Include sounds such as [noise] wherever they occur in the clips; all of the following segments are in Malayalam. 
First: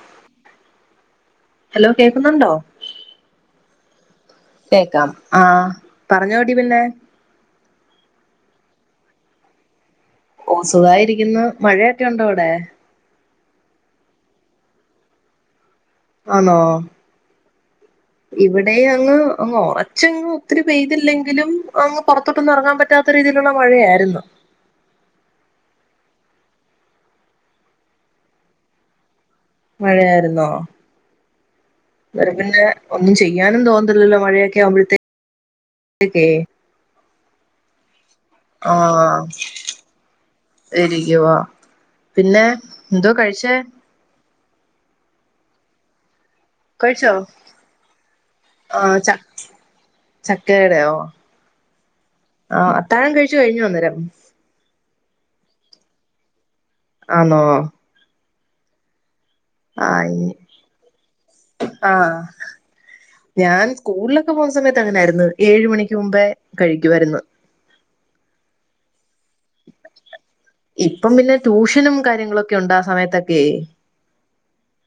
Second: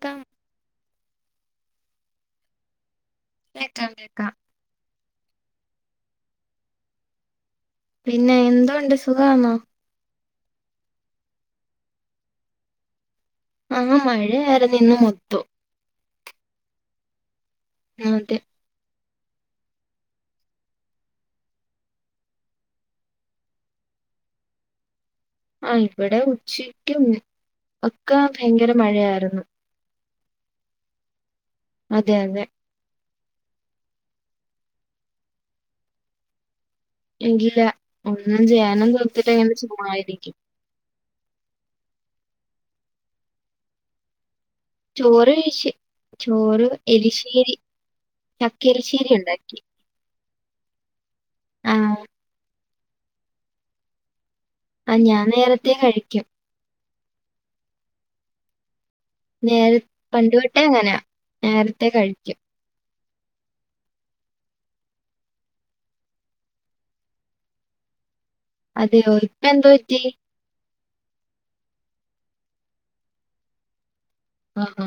ത്ത ഹലോ കേക്കുന്നുണ്ടോ കേക്കാം കേക്കാം കേക്കാം ആ പറഞ്ഞോടി പിന്നെ പിന്നെ എന്തൊണ്ട് സുഖാന്നോ? ഓ സുഖായി ഇരിക്കുന്നു മഴയൊക്കെയുണ്ടോ അവിടെ ആ മഴയായിരുന്നു ഇന്ന് മൊത്തം ആന്നോ അതെ ഇവിടെയും അങ്ങ് അങ്ങ് ഒറച്ചങ്ങു ഒത്തിരി പെയ്തില്ലെങ്കിലും അങ്ങ് പൊറത്തൊട്ടൊന്നും ഇറങ്ങാൻ പറ്റാത്ത രീതിയിലുള്ള മഴയായിരുന്നു. ആ ഇവിടെ ഉച്ചക്കും ഒക്കെ ഭയങ്കര മഴയായിരുന്നു മഴയായിരുന്നോ? അതെ ഇവടെ അതെ പിന്നെ ഒ ഒന്നും ചെയ്യാനും തോന്നരുതല്ലോ മഴയൊക്കെ ആവുമ്പഴത്തേക്കേ ഇല്ല ഒന്നും ചെയ്യാനും ആഹ് തോന്നതില്ല ഇങ്ങനെ ചുമ്മായിരിക്കും ഇരിക്കുവാ പിന്നെ എന്തോ കഴിച്ചേ? ചോറ് കഴിച്ച്. ചോറ്, കഴിച്ചോ എളിശേരി. ആഹ് ചക്കയെരിശ്ശേരി ച ഉണ്ടാക്കി ആ ആ അത്താഴം കഴിച്ചു കഴിഞ്ഞോ അന്നേരം. ആ ഞാൻ നേരത്തെ കഴിക്കും. ആണോ നേര ഇനി പണ്ടുതൊട്ടെ അങ്ങനാ നേരത്തേ ആഹ് കഴിക്കും ഞാൻ സ്കൂളിലൊക്കെ പോകു സമയത്ത് അങ്ങനായിരുന്നു ഏഴു മണിക്ക് മുമ്പേകഴിക്കുവായിരുന്നു അതെയൊയ് ഇപ്പം പിന്നെ ട്യൂഷനും കാര്യങ്ങളൊക്കെയൊണ്ടേ ആ സമയത്തൊക്കെയെ ആ ആ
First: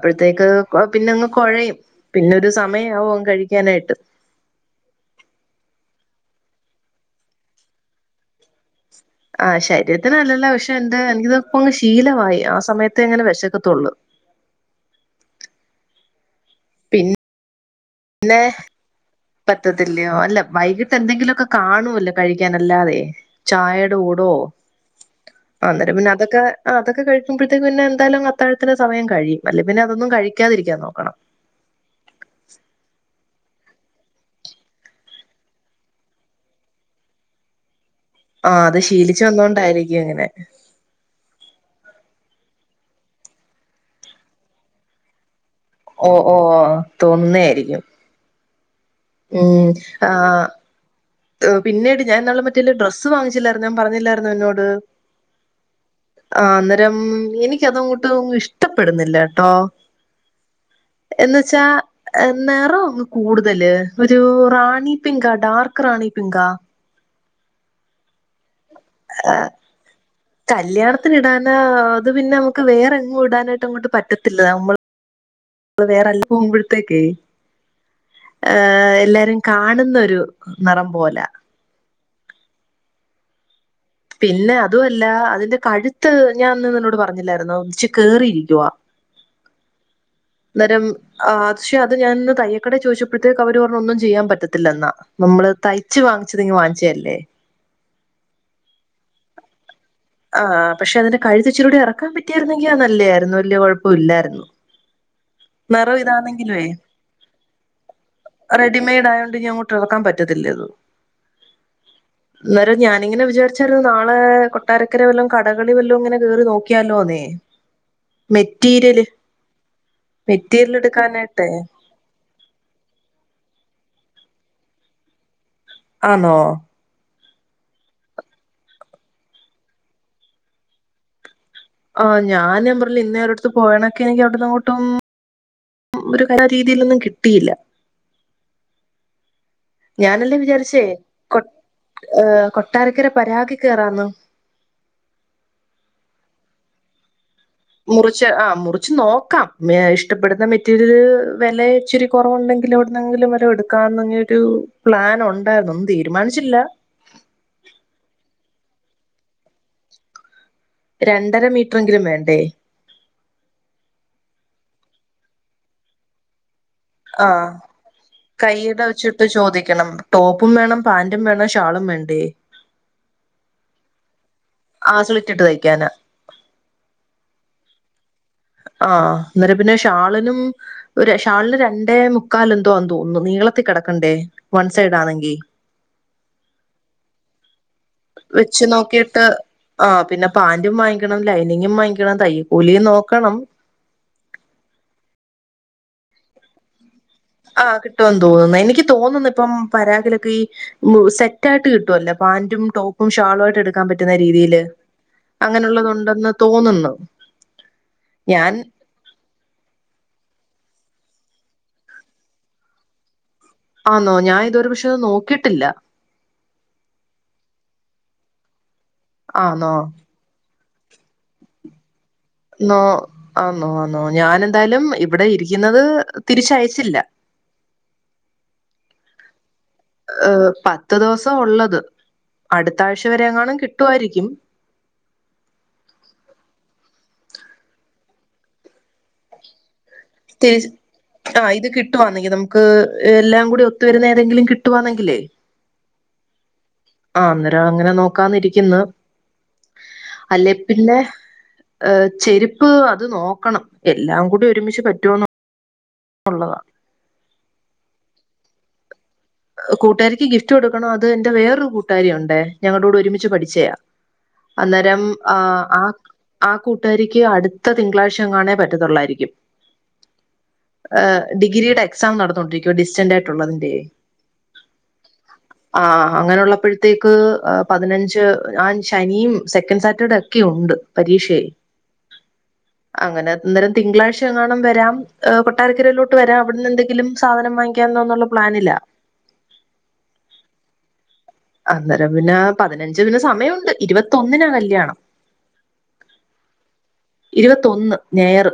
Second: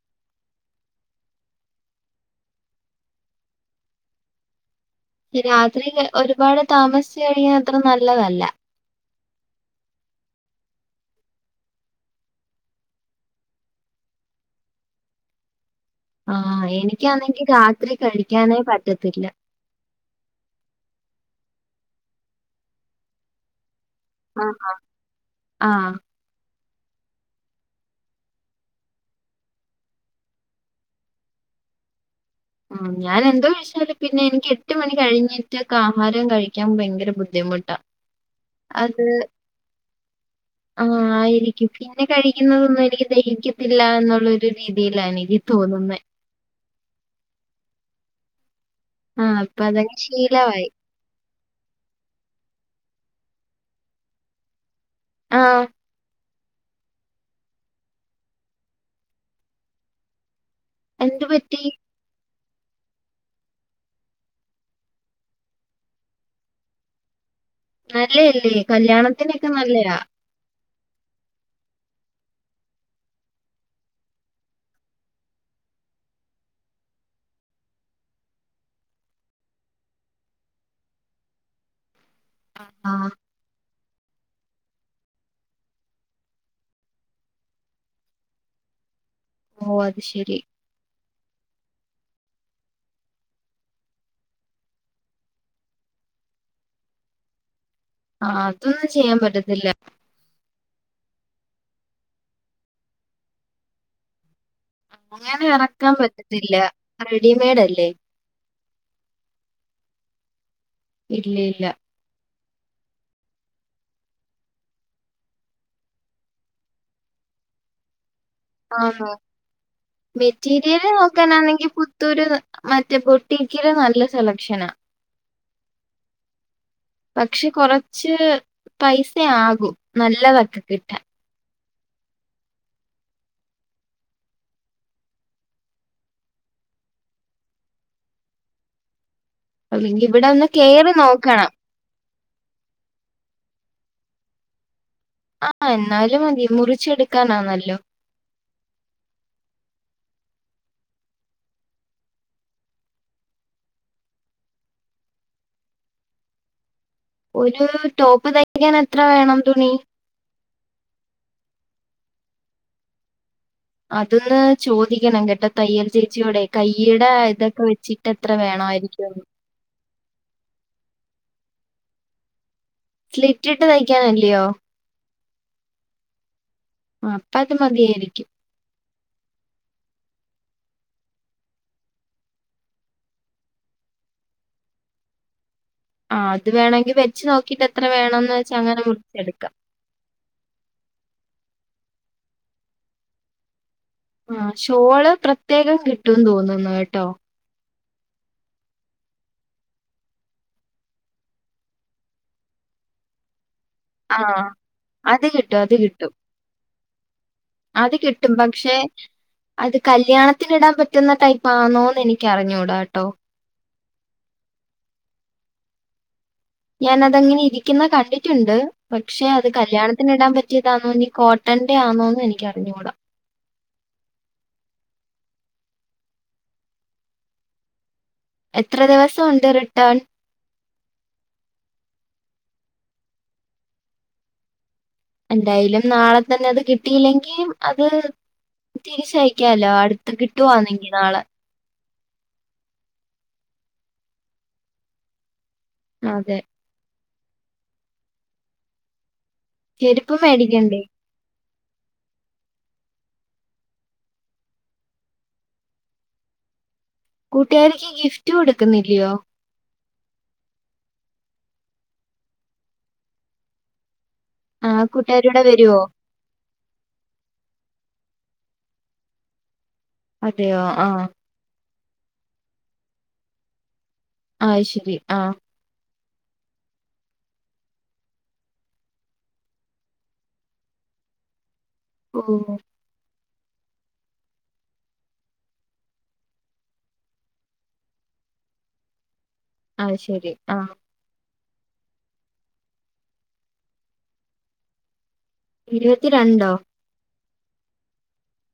അപ്പോഴത്തേക്ക് പിന്നെയങ്ങ് കൊഴയും പിന്നെ ഒരു സമയം ആവും കഴിക്കാനായിട്ട് രാത്രി ഒരുപാട് താമസിച്ചുകഴിഞ്ഞാ അത്ര നല്ലതല്ല ആ ശരീരത്തിന് നല്ലതല്ല പക്ഷെ എന്താ എനിക്കിതപ്പോ അങ്ങ് ശീലമായി ആ സമയത്ത് അങ്ങനെ വെശക്കത്തൊള്ളു ആ പിന്നെ എനിക്കാന്നെങ്കി രാത്രി കഴിക്കാനേ പറ്റത്തില്ല പറ്റത്തില്ലയോ അല്ല വൈകിട്ട് എന്തെങ്കിലുമൊക്കെ കാണുവല്ലോ കഴിക്കാനല്ലാതെ ചായെടെ ടെ കൂടോ ആഹ്. ആഹ്. അന്നേരം പിന്നെ അതൊക്കെ ആ അതൊക്കെ കഴിക്കുമ്പഴത്തേക്ക് പിന്നെ എന്തായാലും അത്താഴത്തിന്റെ സമയം കഴിയും അല്ലേ പിന്നെ അതൊന്നും കഴിക്കാതിരിക്കാൻ നോക്കണം ഉം ഞാനെൻറെ വീ [unintelligible] പിന്നെ എനിക്ക് എട്ട് മണി കഴിഞ്ഞിട്ട് ഒക്കെ ആഹാരം കഴിക്കാൻ ഭയങ്കര ബുദ്ധിമുട്ടാ ആ അത് ശീലിച്ചു വന്നോണ്ടായിരിക്കും അങ്ങനെ ആഹ് ആയിരിക്കും. പിന്നെ കഴിക്കുന്നതൊന്നും എനിക്ക് ദഹിക്കത്തില്ല എന്നുള്ള ഒരു രീതിയിലാണ് ഓ ഓ തോന്നുന്ന ആയിരിക്കും ആഹ് അപ്പൊ ഉം അതങ്ങ് ആഹ് ശീലവായി. പിന്നീട് ഞാൻ ഇന്നാളില് മറ്റേഇല്ലേ ഡ്രസ്സ് വാങ്ങിച്ചില്ലായിരുന്നോ ഞാൻ പറഞ്ഞില്ലായിരുന്നോ നിന്നോട് ആ ആ അന്നേരം എനിക്ക് അതങ്ങോട്ട് അങ്ങ് ഇഷ്ടപ്പെടുന്നില്ല കെട്ടോ എന്ത് എന്ന് പറ്റി? വെച്ചാ നിറംഅങ്ങ് കൂടുതല് ഒരു റാണി പിങ്കാ ഒരു ഡാർക്ക് റാണി പിങ്കാ നല്ലല്ലേ കല്യാണത്തിനെക്കെ നല്ലയാ കല്യാണത്തിന് ഇടാനാ അത് പിന്നെ നമുക്ക് വേറെങ്ങും ഇടാനായിട്ട് അങ്ങോട്ട് പറ്റത്തില്ല നമ്മ മ്മള് വേറെല്ലാ പോകുമ്പഴത്തേക്കേ ഏ എല്ലാരും കാണുന്നൊരു നിറം പോലാ ആ ആ പിന്നെ അതുമല്ല അതിന്റെ കഴുത്ത് ഞാൻ അന്ന് നിന്നോട് പറഞ്ഞില്ലായിരുന്നോ ഇച്ചിരി കേറിയിരിക്കുവാ ഓ അത് ശരി ആ അത്ക്ഷേ അത് ഞാനന്ന് തയ്യക്കടെ ചോദിച്ചപ്പോഴത്തേക്ക് അവര് പറഞ്ഞു ഒന്നും ചെയ്യാൻ പറ്റത്തില്ലെന്നാ നമ്മള് തയ്ച്ച് വാ വാങ്ങിച്ചത് ഇങ്ങു വാങ്ങിച്ചതല്ലേ ആ അതൊന്നും ചെയ്യാൻ പറ്റത്തില്ല ആഹ് പക്ഷെ അതിന്റെ കഴുത്ത് ഇച്ചിരികൂടെ എറക്കാൻ പറ്റിയായിരുന്നെങ്കിൽ അത് നല്ല ആയിരുന്നു വലിയ കൊ ഴപ്പമില്ലായിരുന്നു അങ്ങനെ എറക്കാൻ പറ്റത്തില്ല റെഡിമെയഡ് അല്ലേ റെഡിമെയ്ഡ് ആയോണ്ട് ഇനി അങ്ങോട്ട് എറക്കാൻ പറ്റത്തില്ലേ അത് ഇല്ല ഇല്ല അന്നേരം ഞാനിങ്ങനെ വിചാരിച്ചാരുന്നു നാളെ കൊ കൊട്ടാരക്കരവല്ലോ കടകളിൽ വല്ലോ ഇങ്ങനെ കേറി നോക്കിയാലോ എന്നേ ആന്നോ? മെറ്റീരിയല് മെറ്റീരിയൽ മെറ്റീരിയല് എടുക്കാനായിട്ടെ നോക്കാനാന്നെങ്കി പുത്തൂര് മറ്റേ ബൊട്ടിക്കില് നല്ല സെലക്ഷനാ ആണോ പക്ഷെ കൊറച്ച് പൈസയാകും നല്ലതെക്കെ കിട്ടാൻ ആ ഞാനമ്പറിഞ്ഞില്ലേ ഇന്നേ ഒരിടത്ത് പോകണങ്കി എനിക്ക് അവിടുന്ന് അങ്ങോട്ടും ഒരു കര രീതിയിലൊന്നും കിട്ടിയില്ല അല്ലെങ്കി ഇവിടെ ഒന്ന് കേറി നോക്കണം ഏർകൊട്ടാരക്കര പരാഗി കേറാന്നോ ആഹ എന്നാലും മതി മുറിച്ചെടു മുറിച്ച് ആ മുറിച്ച് നോക്കാം മേഷ് ഇഷ് പ്പെടുന്ന മെറ്റീരിയൽ വില ഇച്ചിരി കുറവുണ്ടെങ്കിൽ എവിടുന്നെങ്കിലും വരെ എടുക്കാംന്നൊരു പ്ലാൻ ഞാൻ ഉണ്ടായിരുന്നു ഒന്നും തീരുമാനിച്ചില്ല ഒരു ടോപ്പ് തയ്ക്കാൻ എത്ര വേണം തുണി രണ്ടര മീറ്ററെങ്കിലും വേണ്ടേ അതൊന്ന് ചോദിക്കണം കേട്ടോ തയ്യൽ ചേച്ചിയോടെയ് കൈയുടെ ആഹ് ഇതൊക്കെ വെച്ചിട്ട് എത്ര വേണായിരിക്കും പ്പും വേണം പാന്റും വേണം ഷാളും വേണ്ടേ സ്ലിറ്റിട്ട് തയ്ക്കാനല്യോ ആ സ്ലിറ്റിട്ട് ളി തയ്ക്കാനാ അപ്പ അത് മതിയായിരിക്കും ആഹ് അന്നേരം പിന്നെ ഷാളിനും ഒരു ഷാളിന് രണ്ടേ മുക്കാലന്തോന്ന് തോന്നുന്നു നീ നീളത്തി കടക്കണ്ടേ വൺ സൈഡാണെങ്കി ആ അത് വേണെങ്കിൽ വെച്ച് നോക്കീട്ട് വെച്ച് നോക്കിയിട്ട് ആ പിന്നെ പാന്റും വാങ്ങിക്കണം ലൈനി - ങ്ങും വാങ്ങിക്കണം തയ്യ കൂലിയും നോക്കണം ആ ഷോള് പ്രത്യേകം കിട്ടുംന്ന് തോന്നുന്നു കെ ട്ടോ ആ കിട്ടുമോന്ന് തോന്നുന്നു എനിക്ക് തോന്നുന്നു ഇപ്പം പരാഗിലൊക്കെ ഈ സെറ്റായിട്ട് കിട്ടുവല്ലേ പാന്റും ടോപ്പും ഷാളും ആയിട്ട് എടുക്കാൻ പറ്റുന്ന ആഹ് രീതിയിൽ അത് കിട്ടും അത് കിട്ടും അങ്ങനെയുള്ളത്ണ്ടെന്ന് തോന്നുന്നു അത് കിട്ടും ഞാൻ പക്ഷെ അത് കല്യാണത്തിന് ഇടാൻ പറ്റ- പറ്റുന്ന ടൈപ്പാണോന്ന് എനിക്ക് അറിഞ്ഞൂടാ കേട്ടോ ആണോ ഞാൻ ഇതു വരെ പക്ഷേന്ന് നോക്കിട്ടില്ല ഞാനതങ്ങനെ ഇരിക്കുന്ന കണ്ടിട്ടുണ്ട് പക്ഷെ അത് ആന്നോ കല്യാണത്തിന് ഇടാൻ പറ്റിയതാണോഇഞ്ഞി കോട്ടന്റെ ആണോ നൊ ആനൊ ഞാനെന്തായാലും ഇവിടെ ഇരിക്കുന്നത് തിരിച്ചയച്ചില്ല എത്ര ദിവസം ഉണ്ടര് ഏ പത്ത് ദിവസം ഉള്ളത് അടുത്താഴ്ച വരെ എങ്ങാനും കിട്ടുവാ യിരിക്കും എന്തായാലും നാളെ തന്നെ അത് കിട്ടിയില്ലെങ്കിം അത് തിരിച്ചയക്കാലോ അടു- രതി ആഇത് കിട്ട വാന്നെങ്കിൽ നമുക്ക് എല്ലാം കൂടി ഒത്തൊരു നേരംങ്കിലും കിട്ടുവാന്നെങ്കിലേ അതെ ആ അന്നേരം അങ്ങനെ നോക്കാന്നിരിക്കുന്നു ചെരുപ്പും മേടിക്കണ്ടേ ഏ ചെരുപ്പ് അത് നോക്കണം എല്ലാം കൂടി ഒരുമിച്ച് പറ്റോന്ന് ഉള്ളതാ കൂട്ടുകാര്ക്ക് ഗിഫ്റ്റ് കൊടുക്കുന്നില്ലയോ കൂട്ടാരിക്ക്ഗിഫ്റ്റ് കൊടുക്കണം അതോ എന്റെ വേറൊരു കൂട്ടാരിയ ഉണ്ടേ ഞങ്ങളോടെ ഒരുമിച്ച് പഠിച്ചയാ ആഹ് അന്നേരം ആ കൂട്ടുകാരിയുടെ വരുവോ ആ ആ കൂട്ടുകാരിക്ക് അടുത്ത തിങ്കളാഴ്ച ങ്ങാനെ പറ്റുത്തു ള്ളായിരിക്കും അതെയോ ഏ ആഹ് ഡിഗ്രിയുടെ ക്സാം നടന്നുകൊണ്ടിരിക്കുവ ഡിസ്റ്റന്റ് ആയിട്ടുള്ളതെന്തേ ആഹ് ശരി ആ ആ അങ്ങനുള്ളപ്പഴത്തേക്ക് പതിനഞ്ച് ഞാൻ ശനിയും സെക്കൻഡ് സാറ്റർഡേ ഒക്കെയുണ്ട് പരീക്ഷേ ഓ അങ്ങനെ അന്നേരം തിങ്കാഴ്ചഎങ്ങാനം വരാം കൊട്ടാരക്കരയിലോട്ട് വരാം അ വിടുന്ന് എന്തെങ്കിലും സാദനം വാങ്ങിക്കാലോ വാങ്ങിക്കാ ന്നൊള്ള പ്ലാനില ആ ശരി ആ അന്നരം പിന്നാ പതിനഞ്ച് സമയുണ്ട് ഇരുപത്തൊന്നിനാ കല്യാണം ഇരുപത്തി രണ്ടോ ഇരുപത്തൊന്ന് ഞായർ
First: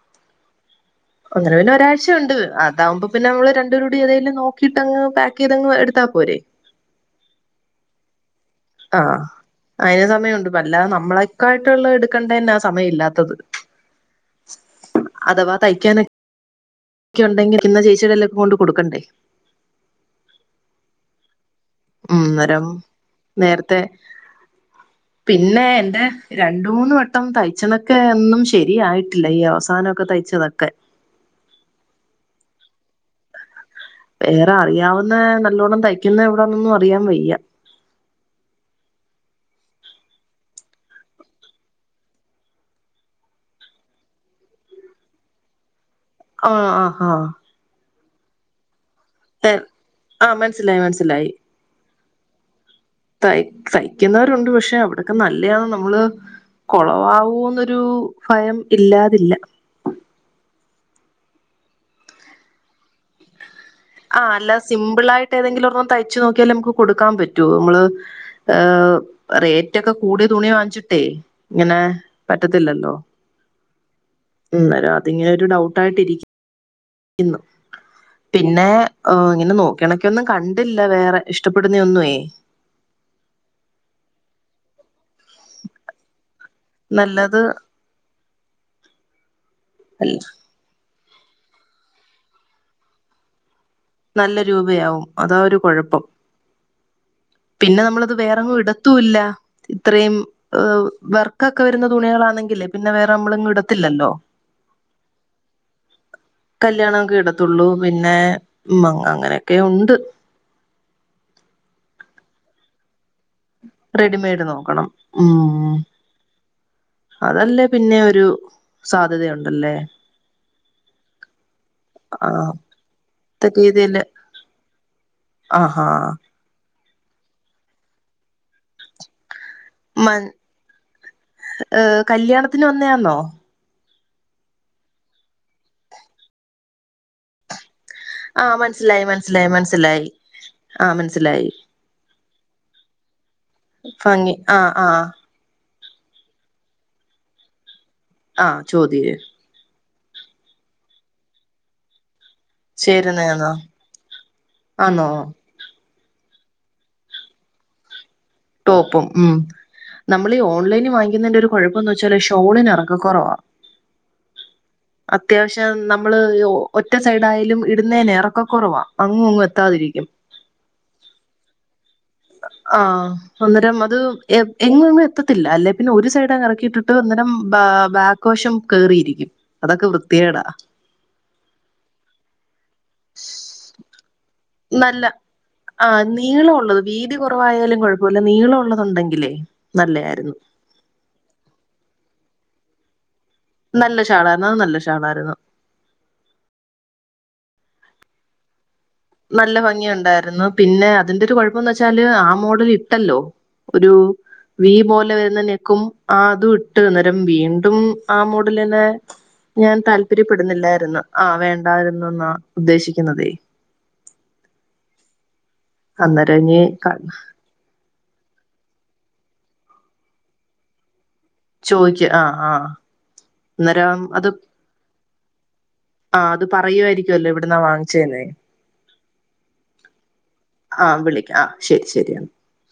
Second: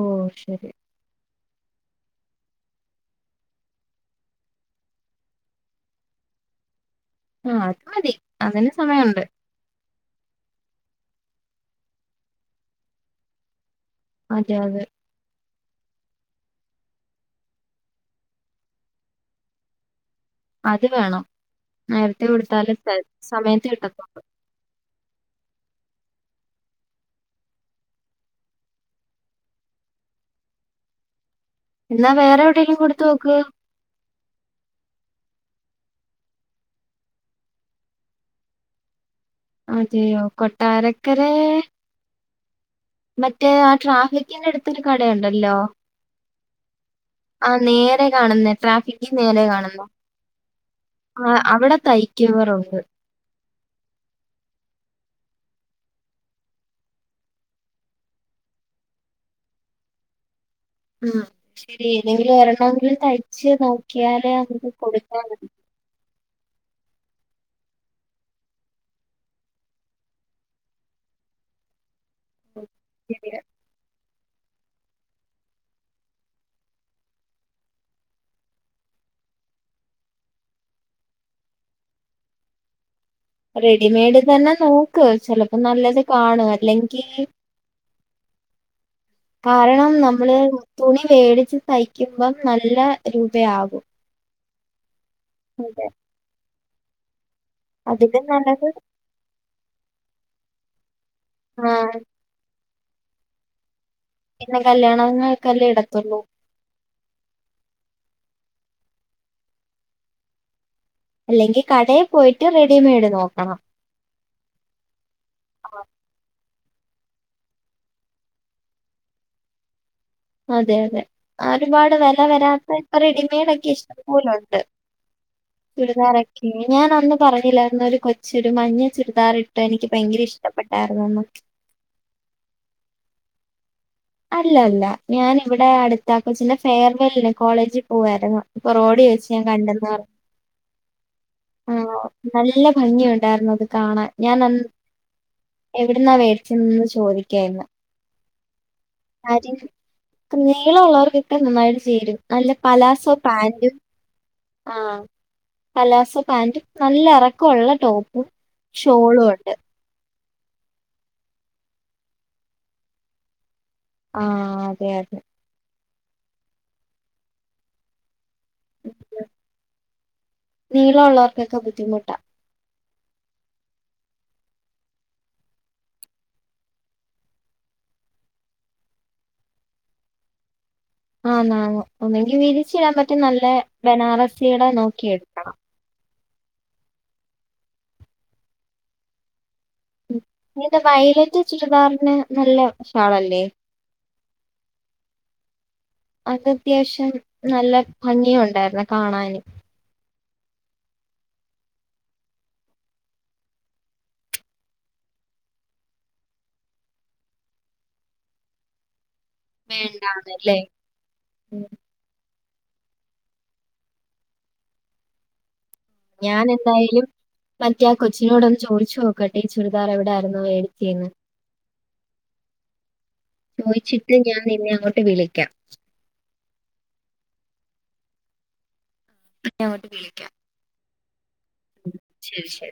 ഓ ശരി ഒന്ന് രണ്ട് ഒരാഴ്ച്ചയുണ്ട് അതാവുമ്പപ്പിന്നെ നമ്മൾ രണ്ടോരുങ്കൂടി ഏതേലും നോക്കീട്ടങ്ങ് പായ്ക്കെയ്തങ്ങ് എടുത്താ പോരെേ ആ അത് മതി അതന്നെ സമയുണ്ട് അയിന് സമയുണ്ട് അല്ലാതെ നമ്മളെക്കായിട്ടല്ല എടുക്കേണ്ട തന്നെ ആ സമയം ഇല്ലാത്തത് അതെ അതെ തയ്ക്കാന ക്കെണ്ടെങ്കിൽ ഇന്ന ചേച്ചി ക്കൊക്കെ കൊണ്ട് കൊടുക്കണ്ടേ അത് വേണം മ് നേരത്തെ ന്നരം കൊടുത്താല് സമയത്ത് നേരത്തെ കിട്ടത്തുള്ളൂ പിന്നെ എന്റെ രണ്ട മൂന്ന് വട്ടം തയ്ച്ചണക്കെ ഒന്നും ശരിയായിട്ടില്ല ഈ അവസാനമൊക്കെ തയ്ച്ചതൊക്കെ എന്നാ വേറെ എവിടെങ്കിലും കൊടുത്ത് നോക്ക് വേറെ അറിയാവുന്ന നല്ലോണ്ണം തയ്ക്കുന്ന എവിടന്നൊന്നും അറിയാൻ വയ്യ അതെയോ കൊട്ടാരക്കരെ മറ്റേ ആ ട്രാഫിക്കിന്റെ അടുത്തൊരു കടയുണ്ടല്ലോ ആ ആഹ് ആ കാണുന്നേ ട്രാഫിക്കിൻ നേരെ കാണുന്ന ആഹ് മനസ്സിലായി മനസ്സിലായി അവിടെ തയിക്കുവറുണ്ട് തയ് തയ്ക്കുന്നവരുണ്ട് പക്ഷെ അവിടൊക്കെ നല്ലയാണ് നമ്മള് കൊളവാവൂന്നൊരു ഭയം ഇല്ലാതില്ല മൂ ശരി ഏതെങ്കിലും ഒരണ്ണവെങ്കിലും തയിച്ചു നോക്കാം ആ നല്ല സിമ്പിൾ ആയിട്ട്ഏതെങ്കിലും ഒരണ്ണം തയ്ച്ചുനോ ക്യാലേ നമുക്ക് കൊടുക്കാൻ പറ്റൂ നമ്മള് ഏ റേറ്റ് ഒക്കെ കൂടിയ തുണി വാങ്ങിച്ചിട്ടേ ഇങ്ങനെ പറ്റത്തില്ലല്ലോ പറ്റുക അന്നേരം അതിങ്ങനെ ഒരു ഡൗട്ടായിരിക്കും ഇന്ന് പിന്നെ ഏ ഇങ്ങനെ നോക്കിയണക്കൊ ന്നും കണ്ടില്ല വേറെ ഇഷ്ടപ്പെടുന്ന ഒന്നുവേ [unintelligible] റെഡിമേഡ് തന്നെ നോക്ക് ചിലപ്പോ നല്ലത് കാണു അല്ലെങ്കിൽ നല്ലത് കാരണം നമ്മള് തുണി മെടിച്ച് തയിക്കുമ്പം നല്ല രൂപയാകും നല്ല രൂപയാവും അതാ ഒരു അതെ കുഴപ്പം പിന്നെ നമ്മളത് അതിലും വേറെങ്ങും നല്ലത് ഇടത്തും ഇല്ല ഇത്രയും ഏ വർക്കൊക്കെ വരുന്ന ആഹ് തുണികളാണെങ്കിലേ പിന്നെ വേറെ നമ്മൾ ഇട ത്തില്ലല്ലോ പിന്നെ കല്യാണങ്ങൾക്കല്ലേ ഇടത്തുള്ളൂ കല്യാണംക്കെ ഇടത്തൊള്ളു പിന്നെ ഉം അങ്ങനെയൊക്കെ ഉണ്ട് അല്ലെങ്കിൽ കടയിൽ പോയിട്ട് റെഡിമെയ്ഡ് നോക്കണം റെഡിമെയഡ് നോക്കണം ഉം അതല്ലേ പിന്നെ ഒരു സാധ്യതുണ്ടല്ലേ അതെ അതെ ഒരുപാട് വെല ആ വരാത്ത റെഡിമെയഡ് ഒക്കെ രീതിയില് ഇഷ്ടംപോലുണ്ട് ആഹാ ചുരിദാറൊക്കെ ഞാൻ അന്ന് പറഞ്ഞില്ലായിരുന്നു ഒരു കൊച്ചൊരു മഞ്ഞ ചുരിദാർട്ട് എനിക്ക് ഭയങ്കര മൻ ഇഷ്ടപ്പെട്ടായിരുന്നന്ന് ഏഹ് കല്യാണത്തിന് വന്നയാന്നോ അല്ലല്ല ഞാന് ഇവിടെ അടുത്ത കൊച്ചിൻ്റെ ഫെയർവെല്ന് കോളേജിൽ പോവരുന്നു ആഹ് ഇപ്പൊ മനസ്സിലായി റോഡി വെച്ച് ഞാൻ മനസ്സിലായി കണ്ടന്ന് പറഞ്ഞ മനസ്സിലായി ആഹ് മനസ്സിലായി ഉം ഓ ഉം നല്ല ഭംഗിയ ഉണ്ടായിരുന്നു അത് കാണാൻ ഭംഗി ഞാൻ അന്ന് ആഹ് ആഹ് എവിടുന്നാ മേടിച്ചന്ന് ചോദിക്കായിന്ന് ആ ചോദ്യയേസ് അപ്പ നീളള്ളവർക്കൊക്കെ നന്നായിട്ട് ചേരും അല്ല പലാസോ ചേരുന്നയാന്നോ പാാന്റും ആ ആന്നോ പലാസോ പാന്റ് നല്ല ഇറക്കള്ള ടോ ടോപ്പും ഉം നമ്മൾ ഈ ഓൺലൈനിൽ വാങ്ങിക്കുന്നന്റെ ഒരു കുഴപ്പംന്ന് വെച്ചാല് ഷോളിന് ഇറക്ക കുറവാ ആ അതെ അതെ നമ്മള് ഒറ്റ സൈഡാ ആയാലും ഇടുന്നതിന് എറക്കം കുറവാ അങ്ങും ഇങ്ങും എത്താതിരിക്കും നീളമുള്ളവർക്കൊക്കെ ബുദ്ധിമുട്ടാ ആ അന്നേരം അത് എങ്ങ് ങ്ങും എത്തത്തില്ല അല്ലെ പിന്നെ ഒരു സൈഡ് ങ്ങ് ഇറക്കിയിട്ടിട്ട് അന്നേരം ബാ ബക്ക് വശം കേറിയിരിക്കും അതൊക്കെ വൃത്തികേടാ ആന്നു അന്നു ഒന്നെങ്കി വിരിച്ചിടാൻ പറ്റുന്ന നല്ല ബനാറസിയുടെ നോക്കിയെടുക്കണം നീളം ഉള്ളത് വീതി കുറവായാലും കുഴപ്പല്ല നീള ഉള്ളത് ഉണ്ടെങ്കിലേ ഇങ്ങനത്തെ വയലറ്റ് ചുരിദാറിന് നല്ലഷാലായിരിക്കും നല്ലഷാളായിരുന്നു അത് നല്ല ഷാളായിരുന്നു അത് അത്യാവശ്യം നല്ല ഭംഗിയും ഉണ്ടായിരുന്നു നല്ല ഭംഗി ഉണ്ടായിരുന്നു പിന്നെ അതിന്റെ ഒരു കുഴപ്പംന്ന് വെച്ചാല് ആ മോഡൽ ഇട്ടല്ലോ ഒരു വീ പോലെ വരുന്ന നെക്കും ആ അതും ഇട്ട് അന്നേരം വീണ്ടും ആ മോഡലന്നെ ഞാൻ വേണ്ടാന്നല്ലേ താല്പര്യപ്പെടുന്നില്ലായിരുന്നു ആ ഉം. വേണ്ടായിരുന്നു ന്നാ ഉദ്ദേശിക്കുന്നതേ. അന്നേരം ഇനി ഞാനെന്തായിലും മറ്റെ കൊച്ചിനോടൊന്ന് ചോയ്ച്ചോക്കട്ടെ ഈ ചുരിദാർ എവിടായിരുന്നു വേടിച്ചേ ന്ന്‌ ചോയ്ക്ക് ആഹ് ആഹ് അന്നേരം ചോദിച്ചിട്ട് അത് ഞാൻ നിന്നെ അങ്ങോട്ട് വിളിക്കാം ആ അത് പറയുവായിരിക്കുവല്ലോ എവ്ട്ന്നാ വാങ്ങിച്ചേന്ന്‌ ഞാൻ അങ്ങോട്ട് വിളിക്കാം ആഹ് വിളിക്കാം ആഹ് ശെരി ശെരിന്നാ ശരി ശരി